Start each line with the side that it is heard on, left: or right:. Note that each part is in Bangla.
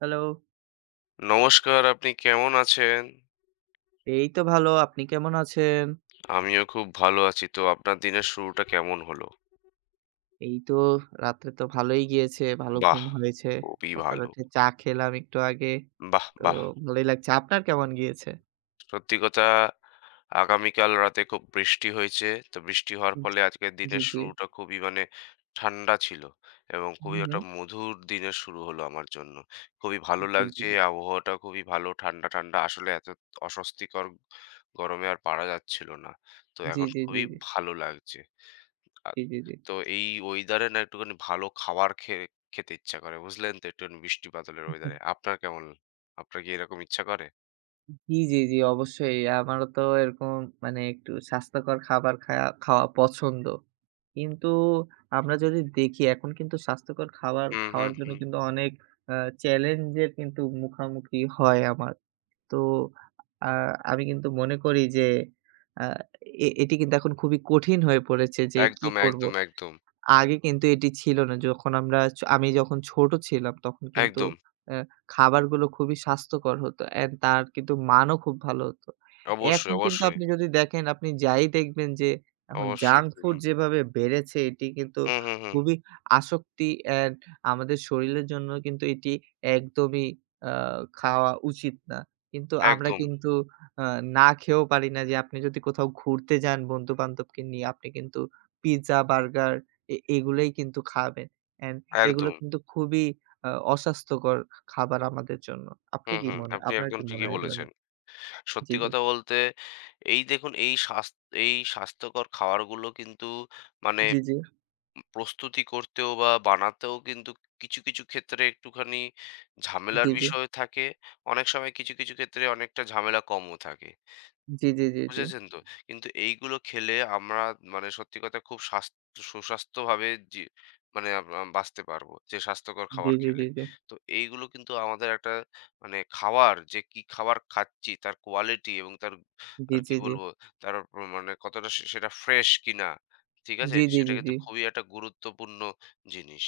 right: হ্যালো।
left: নমস্কার, আপনি কেমন আছেন?
right: এই তো ভালো। আপনি কেমন আছেন?
left: আমিও খুব ভালো আছি। তো আপনার দিনের শুরুটা কেমন হলো?
right: এই তো রাত্রে তো ভালোই গিয়েছে। ভালো
left: বাহ!
right: ঘুম হয়েছে।
left: খুবই
right: সকালে
left: ভালো।
right: উঠে চা খেলাম একটু আগে।
left: বাহ!
right: তো
left: বাহ!
right: ভালোই লাগছে। আপনার কেমন গিয়েছে?
left: সত্যি কথা আগামীকাল রাতে খুব বৃষ্টি হয়েছে। তো বৃষ্টি হওয়ার ফলে আজকের
right: জি, জি,
left: দিনের
right: জি।
left: শুরুটা খুবই মানে ঠান্ডা ছিল এবং
right: হুম,
left: খুবই একটা
right: হুম।
left: মধুর দিনের শুরু হলো আমার জন্য। খুবই ভালো
right: জি, জি,
left: লাগছে।
right: জি।
left: আবহাওয়াটা খুবই ভালো। ঠান্ডা, ঠান্ডা। আসলে এত অস্বস্তিকর গরমে আর পারা যাচ্ছিল না। তো
right: জি,
left: এখন
right: জি, জি,
left: খুবই
right: জি।
left: ভালো লাগছে। আ
right: জি, জি,
left: তো এই ওয়েদারে না একটুখানি ভালো খাবার খেয়ে খেতে ইচ্ছা করে, বুঝলেন তো? একটুখানি বৃষ্টি বাদলের
right: জি।
left: ওয়েদারে। আপনার কেমন? আপনার কি এরকম ইচ্ছা করে?
right: জি, জি, জি, অবশ্যই। আমারও তো এরকম মানে একটু স্বাস্থ্যকর খাবার খাওয়া পছন্দ। কিন্তু আমরা যদি দেখি এখন কিন্তু স্বাস্থ্যকর খাবার
left: হুম, হুম,
right: খাওয়ার জন্য
left: হুম।
right: কিন্তু অনেক আ চ্যালেঞ্জের কিন্তু মুখামুখি হয় আমার। তো আ আমি কিন্তু মনে করি যে আ এটি কিন্তু এখন খুবই কঠিন হয়ে পড়েছে যে কি
left: একদম,
right: করব?
left: একদম, একদম।
right: আগে কিন্তু এটি ছিল না। যখন আমরা ছ আমি যখন ছোট ছিলাম তখন কিন্তু
left: একদম।
right: অ্যা খাবারগুলো খুবই স্বাস্থ্যকর হতো অ্যান্ড তার কিন্তু মানও খুব ভালো হতো।
left: অবশ্যই,
right: এখন কিন্তু
left: অবশ্যই,
right: আপনি যদি দেখেন আপনি যাই দেখবেন যে এখন
left: অবশ্যই।
right: জাঙ্ক
left: হুম,
right: ফুড যেভাবে বেড়েছে এটি কিন্তু
left: হুম, হুম, হুম।
right: খুবই আসক্তি অ্যান্ড আমাদের শরীরের জন্য কিন্তু এটি একদমই আ খাওয়া উচিত না। কিন্তু আমরা
left: একদম,
right: কিন্তু আ না খেয়েও পারি না যে আপনি যদি কোথাও ঘুরতে যান বন্ধু-বান্ধবকে নিয়ে আপনি কিন্তু পিজ্জা, বার্গার এগুলোই কিন্তু খাবেন। অ্যান্ড এগুলো
left: একদম।
right: কিন্তু খুবই অস্বাস্থ্যকর খাবার আমাদের জন্য। আপনি
left: হুম,
right: কি
left: হুম।
right: মনে
left: আপনি
right: আপনার
left: একদম
right: কি মনে
left: ঠিকই
right: হয় এগুলো
left: বলেছেন।
right: নিয়ে? জি,
left: সত্যি
right: জি,
left: কথা বলতে এই দেখুন এই স্বাস্থ্যকর খাবারগুলো কিন্তু মানে
right: জি, জি,
left: প্রস্তুতি করতেও বা বানাতেও কিন্তু কিছু ক্ষেত্রে একটুখানি ঝামেলার
right: জি, জি,
left: বিষয় থাকে। অনেক সময় কিছু ক্ষেত্রে অনেকটা ঝামেলা কমও থাকে।
right: জি, জি, জি, জি,
left: বুঝেছেন তো? কিন্তু এইগুলো খেলে আমরা মানে সত্যি কথা খুব স্বাস্থ সুস্বাস্থ্যভাবে জি মানে আম আম বাঁচতে পারবো যে স্বাস্থ্যকর
right: জি,
left: খাবার খেলে।
right: জি,
left: তো এইগুলো কিন্তু আমাদের একটা মানে খাওয়ার যে কি খাবার খাচ্ছি তার কোয়ালিটি এবং তার
right: জি,
left: আর কি
right: জি, জি,
left: বলবো তার মানে কতটা সেটা ফ্রেশ কিনা, ঠিক আছে?
right: জি, জি,
left: সেটা
right: জি,
left: কিন্তু
right: জি,
left: খুবই একটা গুরুত্বপূর্ণ জিনিস।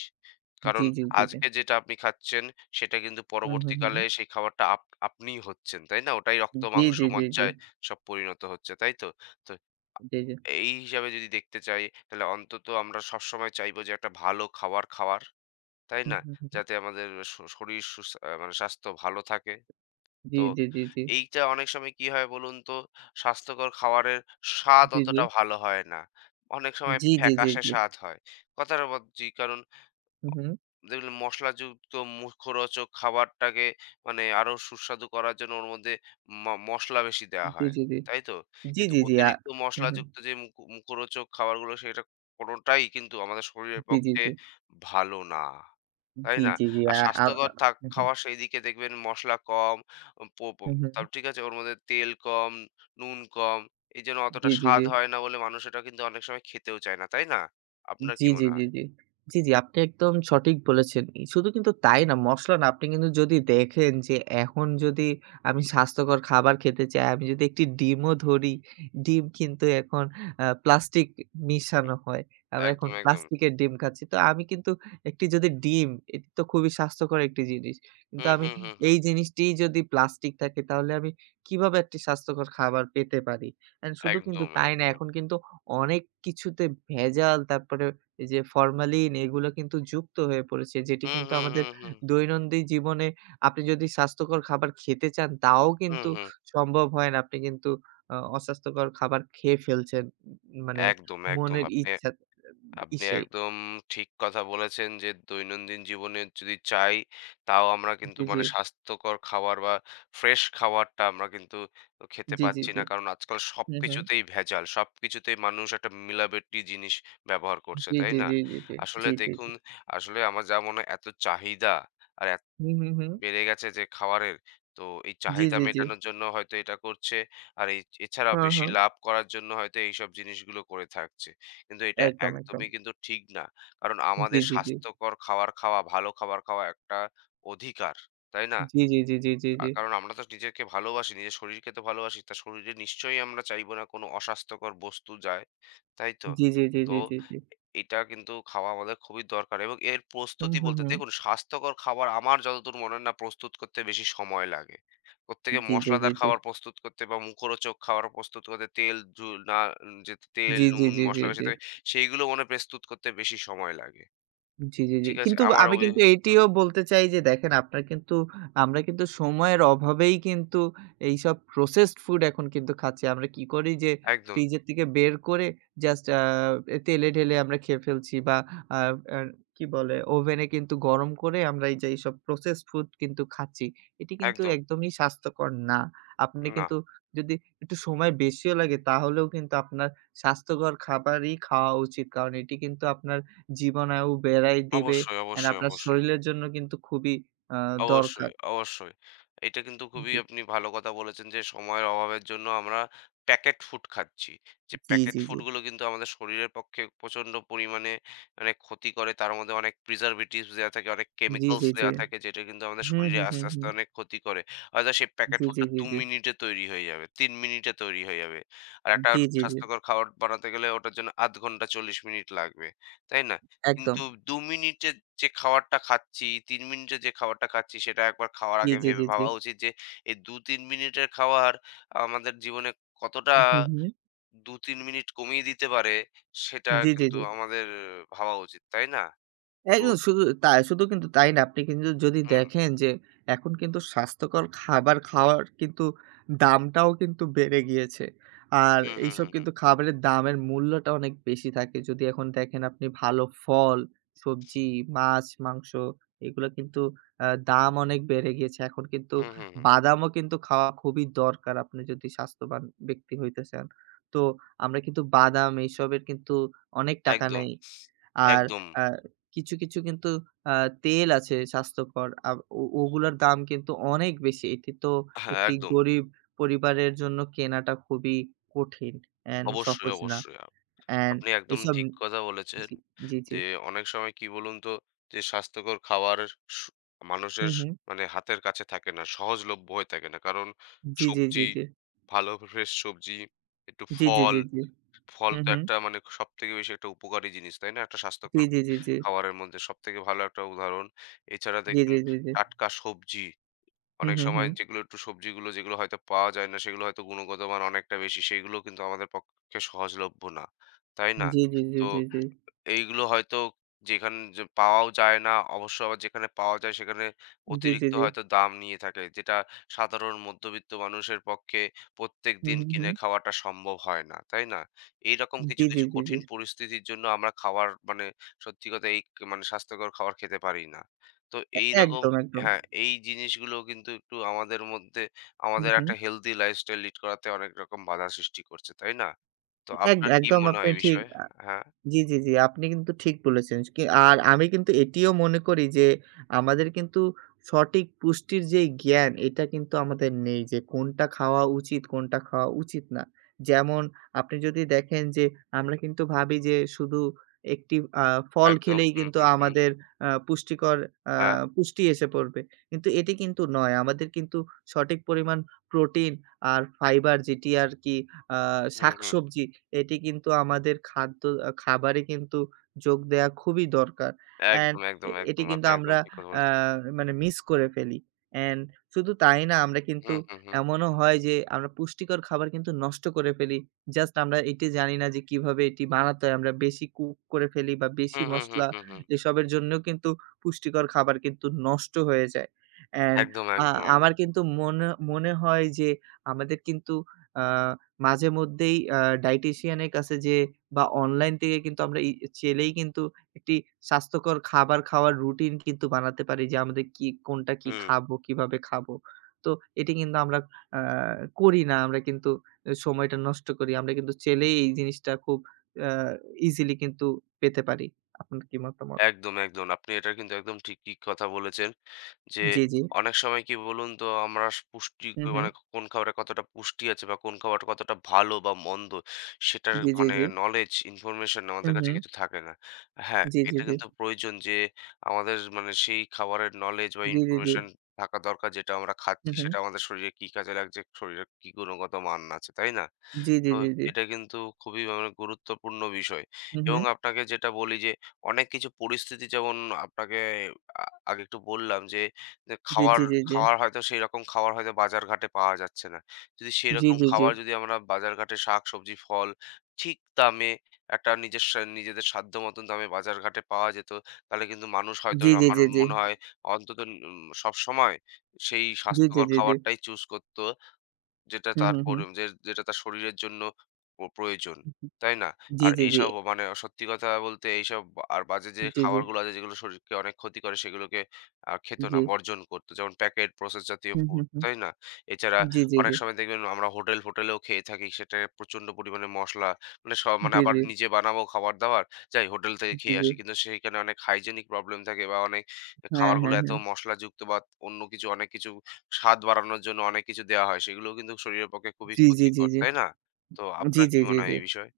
right: জি,
left: কারণ
right: জি, জি, জি, জি,
left: আজকে যেটা আপনি খাচ্ছেন সেটা কিন্তু
right: হুম, হুম, হুম,
left: পরবর্তীকালে সেই খাবারটা আপনিই হচ্ছেন, তাই না? ওটাই রক্ত,
right: জি,
left: মাংস,
right: জি, জি, জি,
left: মজ্জায় সব পরিণত হচ্ছে, তাই তো? তো
right: জি, জি,
left: এই হিসাবে যদি দেখতে চাই, তাহলে অন্তত আমরা সবসময় চাইবো যে একটা ভালো খাবার খাওয়ার, তাই
right: হুম,
left: না?
right: হুম, হুম,
left: যাতে আমাদের শরীর সুস আ মানে স্বাস্থ্য ভালো থাকে।
right: জি,
left: তো
right: জি, জি, জি,
left: এইটা অনেক সময় কি হয় বলুন তো? স্বাস্থ্যকর খাবারের স্বাদ
right: জি, জি,
left: অতটা ভালো হয় না। অনেক সময়
right: জি, জি, জি,
left: ফ্যাকাশে
right: জি,
left: স্বাদ হয়। কথাটা বলছি। কারণ
right: হুম, হুম,
left: দেখবেন মশলাযুক্ত মুখরোচক খাবারটাকে মানে আরো সুস্বাদু করার জন্য ওর মধ্যে মসলা বেশি দেয়া
right: জি,
left: হয়।
right: জি, জি,
left: তাই তো?
right: জি,
left: কিন্তু
right: জি, জি,
left: অতিরিক্ত
right: হুম, হুম,
left: মশলাযুক্ত যে মুখরোচক খাবারগুলো সেটা কোনটাই কিন্তু আমাদের শরীরের
right: জি, জি,
left: পক্ষে
right: জি,
left: ভালো না। তাই
right: জি,
left: না?
right: জি, জি,
left: আর
right: আ আ আ
left: স্বাস্থ্যকর
right: হুম, হুম,
left: খাওয়া সেই দিকে দেখবেন মসলা কম, প প
right: হুম, হুম,
left: তাও ঠিক আছে ওর মধ্যে তেল কম, নুন কম। এই জন্য অতটা
right: জি, জি,
left: স্বাদ
right: জি।
left: হয় না বলে মানুষ এটা কিন্তু অনেক সময় খেতেও চায় না। তাই না? আপনার
right: জি,
left: কি
right: জি,
left: মনে
right: জি,
left: হয়?
right: জি। জি, জি, আপনি একদম সঠিক বলেছেন। শুধু কিন্তু তাই না, মসলা না আপনি কিন্তু যদি দেখেন যে এখন যদি আমি স্বাস্থ্যকর খাবার খেতে চাই, আমি যদি একটি ডিমও ধরি, ডিম কিন্তু এখন প্লাস্টিক মিশানো হয়। আমরা এখন
left: একদম, একদম।
right: প্লাস্টিকের ডিম খাচ্ছি। তো আমি কিন্তু একটি যদি ডিম, এটি তো খুবই স্বাস্থ্যকর একটি জিনিস। কিন্তু
left: হুম,
right: আমি
left: হুম, হুম, হুম।
right: এই জিনিসটিই যদি প্লাস্টিক থাকে তাহলে আমি কিভাবে একটি স্বাস্থ্যকর খাবার পেতে পারি? অ্যান্ড শুধু কিন্তু
left: একদম,
right: তাই না,
left: একদম।
right: এখন কিন্তু অনেক কিছুতে ভেজাল তারপরে এই যে ফরমালিন এগুলো কিন্তু যুক্ত হয়ে পড়েছে। যেটি
left: হুম,
right: কিন্তু
left: হুম,
right: আমাদের
left: হুম, হুম।
right: দৈনন্দিন জীবনে আপনি যদি স্বাস্থ্যকর খাবার খেতে চান তাও
left: হুম,
right: কিন্তু
left: হুম।
right: সম্ভব হয় না। আপনি কিন্তু অস্বাস্থ্যকর খাবার খেয়ে ফেলছেন। মানে
left: একদম, একদম।
right: মনের
left: আপনি
right: ইচ্ছা
left: আপনি
right: ইসেই।
left: একদম ঠিক কথা বলেছেন যে দৈনন্দিন জীবনে যদি চাই তাও আমরা কিন্তু
right: জি, জি।
left: মানে স্বাস্থ্যকর খাবার বা ফ্রেশ খাবারটা আমরা কিন্তু খেতে
right: জি, জি,
left: পাচ্ছি
right: জি।
left: না। কারণ আজকাল
right: হু, হু।
left: সবকিছুতেই ভেজাল। সবকিছুতেই মানুষ একটা মিলাবেটি জিনিস ব্যবহার করছে,
right: জি,
left: তাই
right: জি,
left: না?
right: জি, জি, জি।
left: আসলে
right: জি, জি,
left: দেখুন,
right: জি।
left: আসলে আমার যা মনে হয় এত চাহিদা আর
right: হু, হু, হু।
left: বেড়ে গেছে যে খাওয়ারের, তো এই
right: জি,
left: চাহিদা
right: জি, জি।
left: মেটানোর জন্য হয়তো এটা করছে। আর এই এছাড়াও
right: হ্যাঁ,
left: বেশি
right: হ্যাঁ।
left: লাভ করার জন্য হয়তো এইসব জিনিসগুলো করে থাকছে। কিন্তু এটা
right: একদম, একদম।
left: একদমই কিন্তু ঠিক না। কারণ
right: জি,
left: আমাদের
right: জি, জি।
left: স্বাস্থ্যকর খাবার খাওয়া, ভালো খাবার খাওয়া একটা অধিকার, তাই না?
right: জি, জি, জি, জি, জি, জি।
left: কারণ আমরা তো নিজেকে ভালোবাসি, নিজের শরীরকে তো ভালোবাসি। তা শরীরে নিশ্চয়ই আমরা চাইবো না কোনো অস্বাস্থ্যকর বস্তু যায়। তাই তো?
right: জি, জি, জি,
left: তো
right: জি, জি, জি।
left: এটা কিন্তু খাওয়া আমাদের খুবই দরকার এবং এর
right: হু,
left: প্রস্তুতি
right: হু,
left: বলতে
right: হু।
left: দেখুন স্বাস্থ্যকর খাবার আমার যতদূর মনে হয় না প্রস্তুত করতে বেশি সময় লাগে। প্রত্যেকে
right: জি, জি, জি,
left: মসলাদার
right: জি।
left: খাবার প্রস্তুত করতে বা মুখরোচক খাবার প্রস্তুত করতে তেল ঝু না যে তেল,
right: জি, জি,
left: নুন,
right: জি, জি,
left: মসলা বেশি
right: জি।
left: থাকে সেইগুলো মনে হয় প্রস্তুত করতে বেশি সময় লাগে।
right: জি, জি, জি।
left: ঠিক আছে?
right: কিন্তু
left: আমার
right: আমি
left: অভি
right: কিন্তু
left: হুম,
right: এটিও বলতে চাই যে দেখেন আপনার কিন্তু আমরা কিন্তু সময়ের অভাবেই কিন্তু এইসব প্রসেসড ফুড এখন কিন্তু খাচ্ছি। আমরা কি করি যে
left: একদম,
right: ফ্রিজের থেকে বের করে জাস্ট তেলে ঢেলে আমরা খেয়ে ফেলছি বা আ আ কি বলে ওভেনে কিন্তু গরম করে আমরা এই যে এইসব প্রসেসড ফুড কিন্তু খাচ্ছি। এটি কিন্তু
left: একদম।
right: একদমই স্বাস্থ্যকর না। আপনি
left: না।
right: কিন্তু যদি একটু সময় বেশিও লাগে তাহলেও কিন্তু আপনার স্বাস্থ্যকর খাবারই খাওয়া উচিত। কারণ এটি কিন্তু আপনার জীবনায়ু বেড়াই দিবে
left: অবশ্যই,
right: অ্যান্ড
left: অবশ্যই,
right: আপনার
left: অবশ্যই।
right: শরীরের জন্য কিন্তু খুবই আ
left: অবশ্যই,
right: দরকার।
left: অবশ্যই। এটা কিন্তু খুবই
right: জি,
left: আপনি ভালো কথা বলেছেন যে সময়ের অভাবের জন্য আমরা প্যাকেট ফুড খাচ্ছি। যে
right: জি,
left: প্যাকেট
right: জি, জি,
left: ফুডগুলো কিন্তু আমাদের শরীরের পক্ষে প্রচণ্ড পরিমাণে মানে ক্ষতি করে। তার মধ্যে অনেক preservatives দেয়া থাকে, অনেক
right: জি,
left: chemicals
right: জি, জি।
left: দেয়া থাকে যেটা কিন্তু আমাদের
right: হুম,
left: শরীরে
right: হুম, হুম,
left: আস্তে, আস্তে
right: হুম।
left: অনেক ক্ষতি করে। হয়তো সেই প্যাকেট
right: জি, জি,
left: ফুডটা
right: জি,
left: ২
right: জি।
left: মিনিটে তৈরি হয়ে যাবে, ৩ মিনিটে তৈরি হয়ে যাবে। আর একটা
right: জি, জি, জি।
left: স্বাস্থ্যকর খাবার বানাতে গেলে ওটার জন্য ১/২ ঘন্টা ৪০ মিনিট লাগবে। তাই না?
right: একদম।
left: কিন্তু ২ মিনিটের যে খাবারটা খাচ্ছি, ৩ মিনিটের যে খাবারটা খাচ্ছি সেটা একবার খাওয়ার
right: জি,
left: আগে
right: জি, জি, জি।
left: ভাবা উচিত যে এই ২-৩ মিনিটের খাবার আমাদের জীবনে কতটা
right: হুম, হুম।
left: ২-৩ মিনিট কমিয়ে দিতে পারে সেটা
right: জি, জি,
left: কিন্তু
right: জি।
left: আমাদের ভাবা উচিত, তাই না? তো
right: একদম শুধু কিন্তু তাই না। আপনি কিন্তু যদি
left: হুম,
right: দেখেন যে এখন কিন্তু স্বাস্থ্যকর খাবার খাওয়ার কিন্তু দামটাও কিন্তু বেড়ে গিয়েছে। আর
left: হুম, হুম,
right: এইসব
left: হুম, হুম,
right: কিন্তু খাবারের দামের মূল্যটা অনেক বেশি থাকে। যদি এখন দেখেন আপনি ভালো ফল, সবজি, মাছ, মাংস এগুলো কিন্তু দাম অনেক বেড়ে গিয়েছে। এখন কিন্তু
left: হুম, হুম, হুম।
right: বাদামও কিন্তু খাওয়া খুবই দরকার আপনি যদি স্বাস্থ্যবান ব্যক্তি হইতে চান। তো আমরা কিন্তু বাদাম এইসবের কিন্তু অনেক টাকা
left: একদম,
right: নেই। আর
left: একদম।
right: আ কিছু, কিছু কিন্তু আ তেল আছে স্বাস্থ্যকর। ওগুলোর দাম কিন্তু অনেক বেশি। এটি তো
left: হ্যাঁ,
right: একটি
left: একদম।
right: গরিব পরিবারের জন্য কেনাটা খুবই কঠিন অ্যান্ড
left: অবশ্যই,
right: সহজ না।
left: অবশ্যই।
right: অ্যান্ড
left: আপনি একদম
right: এইসব
left: ঠিক কথা বলেছেন
right: জি, জি, জি।
left: যে অনেক সময় কি বলুন তো যে স্বাস্থ্যকর খাবার স-
right: হু,
left: মানুষের
right: হু।
left: মানে হাতের কাছে থাকে না সহজলভ্য হয়ে থাকে না কারণ
right: জি, জি, জি,
left: সবজি
right: জি।
left: ভালো ফ্রেশ সবজি একটু
right: জি, জি,
left: ফল
right: জি, জি।
left: ফল
right: হু,
left: তো
right: হু।
left: একটা মানে সব থেকে বেশি একটা উপকারী জিনিস তাই না একটা
right: জি,
left: স্বাস্থ্যকর
right: জি, জি, জি।
left: খাবারের মধ্যে সব থেকে ভালো একটা উদাহরণ এছাড়া
right: জি,
left: দেখবেন
right: জি, জি, জি।
left: টাটকা সবজি
right: হু,
left: অনেক
right: হু, হু।
left: সময় যেগুলো একটু সবজিগুলো যেগুলো হয়তো পাওয়া যায় না, সেগুলো হয়তো গুণগত মান অনেকটা বেশি। সেইগুলো কিন্তু আমাদের পক্ষে সহজলভ্য না। তাই না?
right: জি, জি, জি,
left: তো
right: জি, জি।
left: এইগুলো হয়তো যে পাওয়াও যায় না, অবশ্য আবার যেখানে পাওয়া যায় সেখানে
right: জি, জি,
left: অতিরিক্ত
right: জি।
left: হয়তো দাম নিয়ে থাকে। যেটা সাধারণ মধ্যবিত্ত মানুষের পক্ষে
right: হু,
left: প্রত্যেকদিন
right: হু, হু।
left: কিনে খাওয়াটা সম্ভব হয় না, তাই না? এইরকম
right: জি,
left: কিছু,
right: জি,
left: কিছু
right: জি, জি।
left: কঠিন পরিস্থিতির জন্য আমরা খাবার মানে সত্যি কথা এই মানে স্বাস্থ্যকর খাবার খেতে পারি না। তো
right: এ
left: এইরকম
right: একদম, একদম।
left: হ্যাঁ, এই জিনিসগুলো কিন্তু একটু
right: হু,
left: আমাদের
right: হু।
left: একটা হেলথি লাইফস্টাইল লিড করাতে অনেক রকম বাধা সৃষ্টি করছে, তাই না? তো
right: এক
left: আপনার কি
right: একদম
left: মনে হয়
right: আপনি
left: এই
right: ঠিক
left: বিষয়ে? হ্যাঁ।
right: জি, জি, জি। আপনি কিন্তু ঠিক বলেছেন। কি আর আমি কিন্তু এটিও মনে করি যে আমাদের কিন্তু সঠিক পুষ্টির যে জ্ঞান এটা কিন্তু আমাদের নেই যে কোনটা খাওয়া উচিত, কোনটা খাওয়া উচিত না। যেমন আপনি যদি দেখেন যে আমরা কিন্তু ভাবি যে শুধু একটি আ ফল
left: একদম।
right: খেলেই
left: হুম,
right: কিন্তু
left: হুম, হুম।
right: আমাদের আ পুষ্টিকর আ
left: হ্যাঁ।
right: পুষ্টি এসে পড়বে। কিন্তু এটি কিন্তু নয়। আমাদের কিন্তু সঠিক পরিমাণ প্রোটিন আর ফাইবার যেটি আরকি আ
left: হুম, হুম।
right: শাকসবজি এটি কিন্তু আমাদের খাদ্য আ খাবারে কিন্তু যোগ দেয়া খুবই দরকার। অ্যান্ড
left: একদম,
right: এ
left: একদম,
right: এটি
left: একদম।
right: কিন্তু
left: আপনি একদম
right: আমরা
left: ঠিক কথা
right: আ
left: বলেছেন।
right: মানে মিস করে ফেলি। অ্যান্ড শুধু তাই না আমরা কিন্তু
left: হুম, হুম, হুম।
right: এমনও হয় যে আমরা পুষ্টিকর খাবার কিন্তু নষ্ট করে ফেলি। জাস্ট আমরা এটি জানি না যে কিভাবে এটি বানাতে হয়। আমরা বেশি কুক করে ফেলি বা বেশি
left: হুম, হুম, হুম,
right: মসলা
left: হুম, হুম।
right: এসবের জন্যও কিন্তু পুষ্টিকর খাবার কিন্তু নষ্ট হয়ে যায়। অ্যান্ড
left: একদম,
right: আ
left: একদম, একদম।
right: আমার কিন্তু মনে মনে হয় যে আমাদের কিন্তু আ মাঝে মধ্যেই ডায়েটিশিয়ান এর কাছে যেয়ে বা অনলাইন থেকে কিন্তু আমরা চাইলেই কিন্তু একটি স্বাস্থ্যকর খাবার খাওয়ার রুটিন কিন্তু বানাতে পারি যে আমাদের কি কোনটা কি
left: হুম।
right: খাবো, কিভাবে খাবো। তো এটি কিন্তু আমরা আ করি না। আমরা কিন্তু এ সময়টা নষ্ট করি। আমরা কিন্তু চাইলেই এই জিনিসটা খুব আ ইজিলি কিন্তু পেতে পারি। আপনার কি মতামত?
left: একদম, একদম। আপনি এটা কিন্তু একদম ঠিকই কথা বলেছেন। যে
right: জি, জি।
left: অনেক সময় কি বলুন তো আমরা পুষ্টি
right: হু, হু।
left: মানে কোন খাবারে কতটা পুষ্টি আছে বা কোন খাবার কতটা ভালো বা মন্দ সেটার
right: জি, জি,
left: মানে
right: জি।
left: নলেজ ইনফরমেশন
right: হু,
left: আমাদের কাছে
right: হু।
left: কিছু থাকে না। হ্যাঁ,
right: জি, জি,
left: এটা
right: জি।
left: কিন্তু প্রয়োজন যে আমাদের মানে সেই খাবারের নলেজ বা
right: জি, জি, জি।
left: ইনফরমেশন থাকা দরকার যেটা আমরা
right: হু,
left: খাচ্ছি
right: হু।
left: সেটা আমাদের শরীরে কি কাজে লাগছে, শরীরের কি গুণগত মান আছে, তাই না?
right: জি, জি,
left: তো
right: জি, জি।
left: এটা কিন্তু খুবই মানে গুরুত্বপূর্ণ বিষয়।
right: হু, হু।
left: এবং আপনাকে যেটা বলি যে অনেক কিছু পরিস্থিতি যেমন আপনাকে আ আগে একটু বললাম যে, যে
right: জি,
left: খাওয়ার
right: জি, জি, জি।
left: খাওয়ার হয়তো সেইরকম খাবার হয়তো বাজারঘাটে পাওয়া যাচ্ছে না। যদি
right: জি,
left: সেইরকম
right: জি, জি।
left: খাবার যদি আমরা বাজারঘাটে শাকসবজি, ফল ঠিক দামে একটা নিজের সা নিজেদের সাধ্য মতন দামে বাজারঘাটে পাওয়া যেত, তাহলে কিন্তু মানুষ হয়তো
right: জি, জি,
left: আমার
right: জি, জি।
left: মনে হয় অন্তত সবসময় সেই
right: জি, জি,
left: স্বাস্থ্যকর
right: জি, জি।
left: খাবারটাই চুজ করতো। যেটা
right: হুম,
left: তার
right: হুম,
left: পরি
right: হুম।
left: যে যেটা তার শরীরের জন্য প্রয়োজন। তাই না?
right: জি,
left: আর
right: জি, জি।
left: এইসব মানে সত্যি কথা বলতে এইসব বা- আর বাজে যে
right: জি, জি,
left: খাবারগুলো আছে যেগুলো শরীরকে অনেক ক্ষতি করে সেগুলোকে খেত না,
right: জি।
left: বর্জন করত। যেমন প্যাকেট প্রসেস জাতীয়
right: হুম,
left: ফুড,
right: হুম, হুম।
left: তাই না? এছাড়া
right: জি, জি,
left: অনেক
right: জি।
left: সময় দেখবেন আমরা হোটেল-ফোটেলেও খেয়ে থাকি। সেটায় প্রচণ্ড পরিমাণে মসলা মানে সব মানে
right: জি,
left: আবার
right: জি,
left: নিজে বানাবো খাবার-দাবার। যাই হোটেল থেকে
right: জি,
left: খেয়ে
right: জি।
left: আসি। কিন্তু সেইখানে অনেক হাইজেনিক প্রবলেম থাকে বা অনেক
right: হ্যাঁ,
left: খাবারগুলো
right: হ্যাঁ,
left: এত
right: হ্যাঁ।
left: মসলাযুক্ত বা অন্য কিছু অনেক কিছু স্বাদ বাড়ানোর জন্য অনেক কিছু দেওয়া হয়। সেগুলোও কিন্তু শরীরের পক্ষে খুবই
right: জি, জি, জি,
left: ক্ষতিকর,
right: জি।
left: তাই না? তো
right: জি,
left: আপনার কি
right: জি, জি,
left: মনে হয়
right: জি।
left: এই বিষয়ে?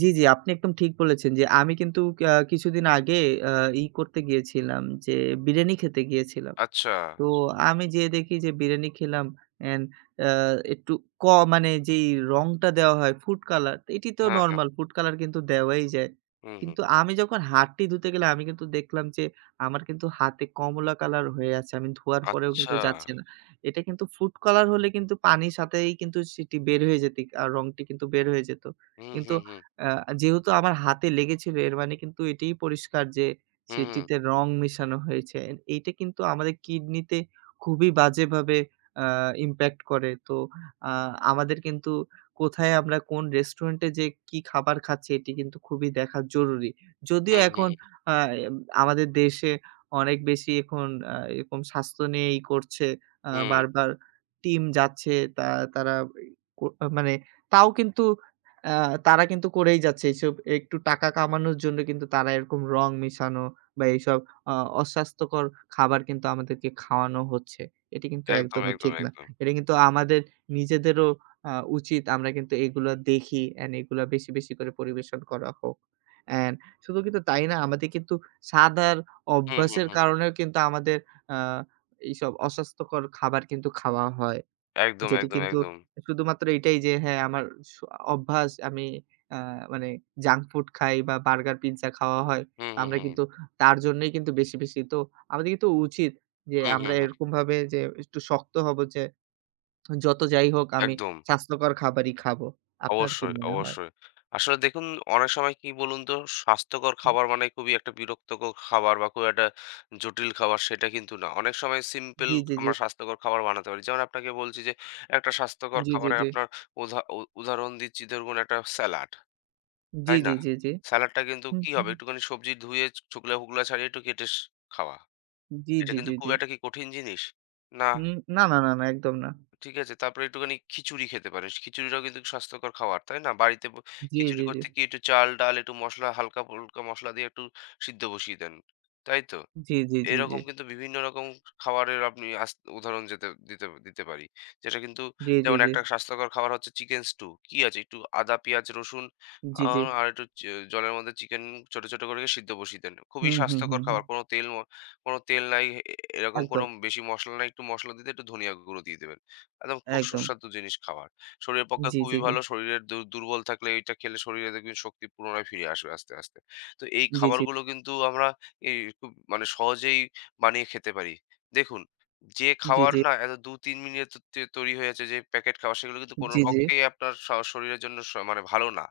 right: জি, জি, আপনি একদম ঠিক বলেছেন যে আমি কিন্তু কিছুদিন আগে আ করতে গিয়েছিলাম যে বিরিয়ানি খেতে গিয়েছিলাম।
left: আচ্ছা।
right: তো আমি যেয়ে দেখি যে বিরিয়ানি খেলাম অ্যান্ড আ একটু ক মানে যেই রংটা দেওয়া হয় ফুড কালার এটি তো
left: হ্যাঁ, হ্যাঁ।
right: নরমাল ফুড কালার কিন্তু দেওয়াই যায়।
left: হুম, হুম।
right: কিন্তু আমি যখন হাতটি ধুতে গেলাম আমি কিন্তু দেখলাম যে আমার কিন্তু হাতে কমলা কালার হয়ে আছে। আমি ধোয়ার পরেও কিন্তু
left: আচ্ছা।
right: যাচ্ছে না। এটা কিন্তু ফুড কালার হলে কিন্তু পানির সাথেই কিন্তু সেটি বের হয়ে যেত আর রংটি কিন্তু বের হয়ে যেত।
left: হুম,
right: কিন্তু
left: হুম, হুম।
right: আ যেহেতু আমার হাতে লেগেছিল এর মানে কিন্তু এটিই পরিষ্কার যে
left: হুম,
right: সেটিতে রং মেশানো হয়েছে। এইটা কিন্তু আমাদের কিডনিতে খুবই বাজেভাবে আ ইমপ্যাক্ট করে। তো আ আমাদের কিন্তু কোথায় আমরা কোন রেস্টুরেন্টে যেয়ে কি খাবার খাচ্ছি এটি কিন্তু খুবই দেখা জরুরি। যদিও
left: হুম, হুম,
right: এখন আ এম আমাদের দেশে অনেক বেশি এখন এরকম স্বাস্থ্য নিয়ে করছে।
left: হুম।
right: বারবার টিম যাচ্ছে তা তারা এই কো মানে তাও কিন্তু আ তারা কিন্তু করেই যাচ্ছে। এসব একটু টাকা কামানোর জন্য কিন্তু তারা এরকম রং মেশানো বা এইসব অ অস্বাস্থ্যকর খাবার কিন্তু আমাদেরকে খাওয়ানো হচ্ছে। এটি কিন্তু
left: একদম,
right: একদমই
left: একদম,
right: ঠিক না।
left: একদম।
right: এটা কিন্তু আমাদের নিজেদেরও আ উচিত আমরা কিন্তু এগুলা দেখি অ্যান্ড এগুলা বেশি, বেশি করে পরিবেশন করা হোক। অ্যান্ড শুধু কিন্তু তাই না আমাদের কিন্তু সাদার
left: হুম, হুম,
right: অভ্যাসের
left: হুম।
right: কারণেও কিন্তু আমাদের আ এইসব অস্বাস্থ্যকর খাবার কিন্তু খাওয়া হয়।
left: একদম,
right: যেটি
left: একদম,
right: কিন্তু
left: একদম।
right: শুধুমাত্র এটাই যে হ্যাঁ, আমার স অভ্যাস আমি আ মানে জাঙ্ক ফুড খাই বা বার্গার, পিজ্জা খাওয়া হয়।
left: হুম,
right: তো
left: হুম,
right: আমরা
left: হুম।
right: কিন্তু তার জন্যই কিন্তু বেশি, বেশি। তো আমাদের কিন্তু উচিত যে
left: হুম,
right: আমরা
left: হুম, হুম।
right: এরকমভাবে যে একটু শক্ত হব যে যত যাই হোক আমি
left: একদম।
right: স্বাস্থ্যকর খাবারই খাবো। আপনার কি
left: অবশ্যই,
right: মনে হয়?
left: অবশ্যই। আসলে দেখুন অনেক সময় কি বলুন তো, স্বাস্থ্যকর খাবার মানে খুবই একটা বিরক্তকর খাবার বা খুব একটা জটিল খাবার সেটা কিন্তু না। অনেক সময় সিম্পল
right: জি, জি, জি।
left: আমরা স্বাস্থ্যকর খাবার বানাতে পারি। যেমন আপনাকে বলছি যে একটা স্বাস্থ্যকর
right: জি, জি,
left: খাবারে
right: জি।
left: আপনার উদাহরণ দিচ্ছি ধরুন একটা স্যালাড,
right: জি,
left: তাই
right: জি,
left: না?
right: জি, জি।
left: স্যালাডটা কিন্তু
right: হুম,
left: কি হবে
right: হুম।
left: একটুখানি সবজি ধুয়ে চোকলা-ফোকলা ছাড়িয়ে একটু কেটে খাওয়া।
right: হুম। জি,
left: এটা
right: জি,
left: কিন্তু
right: জি,
left: খুব
right: জি।
left: একটা কি কঠিন জিনিস? না।
right: হুম, না, না, না, না একদম না।
left: ঠিক আছে? তারপরে একটুখানি খিচুড়ি খেতে পারিস। খিচুড়িটাও কিন্তু স্বাস্থ্যকর খাবার, তাই না? বাড়িতে ব
right: জি,
left: খিচুড়ি
right: জি, জি।
left: করতে কি একটু চাল, ডাল, একটু মসলা হালকা-ফুলকা মসলা দিয়ে একটু সিদ্ধ বসিয়ে দেন। তাই তো?
right: জি, জি, জি, জি।
left: এরকম কিন্তু বিভিন্ন রকম খাবারের আপনি আস উদাহরণ যেতে দিতে দিতে পারি। যেটা কিন্তু
right: জি, জি,
left: যেমন
right: জি।
left: একটা স্বাস্থ্যকর খাবার হচ্ছে চিকেন স্টু। কি আছে? একটু আদা, পেঁয়াজ, রসুন
right: জি,
left: আ
right: জি।
left: আর একটু জলের মধ্যে চিকেন ছোট করে সিদ্ধ বসিয়ে দেন। খুবই
right: হুম, হুম, হুম,
left: স্বাস্থ্যকর
right: হুম।
left: খাবার। কোনো তেল নাই। এরকম কোনো
right: একদম,
left: বেশি মসলা নাই। একটু মসলা দিতে একটু ধনিয়া গুঁড়ো দিয়ে দেবেন। একদম খুব
right: একদম।
left: সুস্বাদু জিনিস খাবার। শরীরের পক্ষে
right: জি,
left: খুবই
right: জি, জি।
left: ভালো। শরীরের দুর্বল থাকলে এইটা খেলে শরীরে দেখবেন শক্তি পুনরায় ফিরে আসবে আস্তে, আস্তে। তো এই
right: জি, জি,
left: খাবারগুলো কিন্তু আমরা এই খুব মানে সহজেই বানিয়ে খেতে পারি। দেখুন, যে
right: জি,
left: খাওয়ার
right: জি,
left: না এত ২-৩ মিনিটে তৈরি হয়ে যাচ্ছে যে প্যাকেট খাওয়ার সেগুলো কিন্তু কোনো
right: জি, জি।
left: পক্ষেই আপনার শরীরের জন্য মানে ভালো না।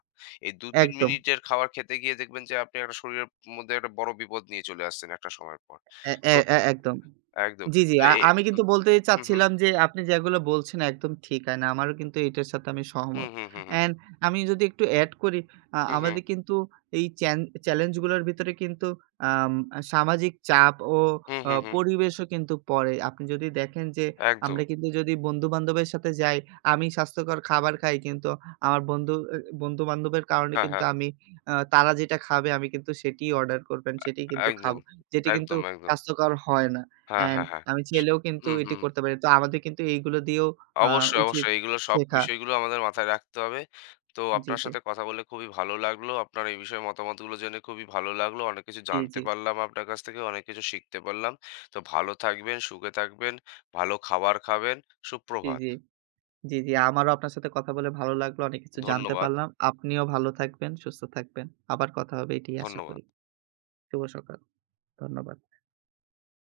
left: এই ২-৩
right: একদম।
left: মিনিটের খাবার খেতে গিয়ে দেখবেন যে আপনি একটা শরীরের মধ্যে একটা বড় বিপদ নিয়ে চলে আসছেন একটা সময়ের পর।
right: এ এ
left: তো
right: এ একদম।
left: একদম।
right: জি, জি।
left: তো এ
right: আমি কিন্তু বলতে
left: হুম, হুম,
right: চাচ্ছিলাম যে আপনি যেগুলো বলছেন একদম ঠিক। অ্যান্ড আমারও কিন্তু এটার সাথে আমি
left: হুম,
right: সহমত।
left: হুম, হুম, হুম,
right: অ্যান্ড আমি যদি একটু এড করি,
left: হুম, হুম,
right: আমাদের কিন্তু এই চ্যালেঞ্জগুলোর ভিতরে কিন্তু আম সামাজিক চাপ ও
left: হুম, হুম, হুম,
right: পরিবেশও কিন্তু পড়ে। আপনি যদি দেখেন যে
left: একদম।
right: আমরা কিন্তু যদি বন্ধু-বান্ধবের সাথে যাই, আমি স্বাস্থ্যকর খাবার খাই কিন্তু আমার বন্ধু-বান্ধবের কারণে
left: হ্যাঁ,
right: কিন্তু
left: হ্যাঁ,
right: আমি তারা যেটা খাবে আমি কিন্তু সেটিই অর্ডার করবেন সেটিই কিন্তু
left: একদম,
right: খাবো। যেটি কিন্তু
left: একদম, একদম।
right: স্বাস্থ্যকর হয় না।
left: হ্যাঁ,
right: অ্যান্ড
left: হ্যাঁ, হ্যাঁ।
right: আমি চাইলেও কিন্তু
left: হুম,
right: এটি
left: হুম।
right: করতে পারি। তো আমাদের কিন্তু এইগুলো দিয়েও আ
left: অবশ্যই,
right: উচিত
left: অবশ্যই। এইগুলো সব
right: শেখা।
left: বিষয়গুলো আমাদের মাথায় রাখতে হবে। তো
right: জি,
left: আপনার
right: জি।
left: সাথে কথা বলে খুবই ভালো লাগলো। আপনার এই বিষয়ে মতামতগুলো জেনে খুবই ভালো লাগলো। অনেক কিছু
right: জি,
left: জানতে
right: জি।
left: পারলাম আপনার কাছ থেকে, অনেক কিছু শিখতে পারলাম। তো ভালো থাকবেন, সুখে থাকবেন, ভালো খাবার খাবেন।
right: জি,
left: সুপ্রভাত।
right: জি। জি, জি। আমারও আপনার সাথে কথা বলে ভালো লাগলো। অনেক কিছু জানতে
left: ধন্যবাদ,
right: পারলাম। আপনিও ভালো থাকবেন, সুস্থ থাকবেন। আবার কথা হবে এটি আশা
left: ধন্যবাদ।
right: করি। শুভ সকাল। ধন্যবাদ।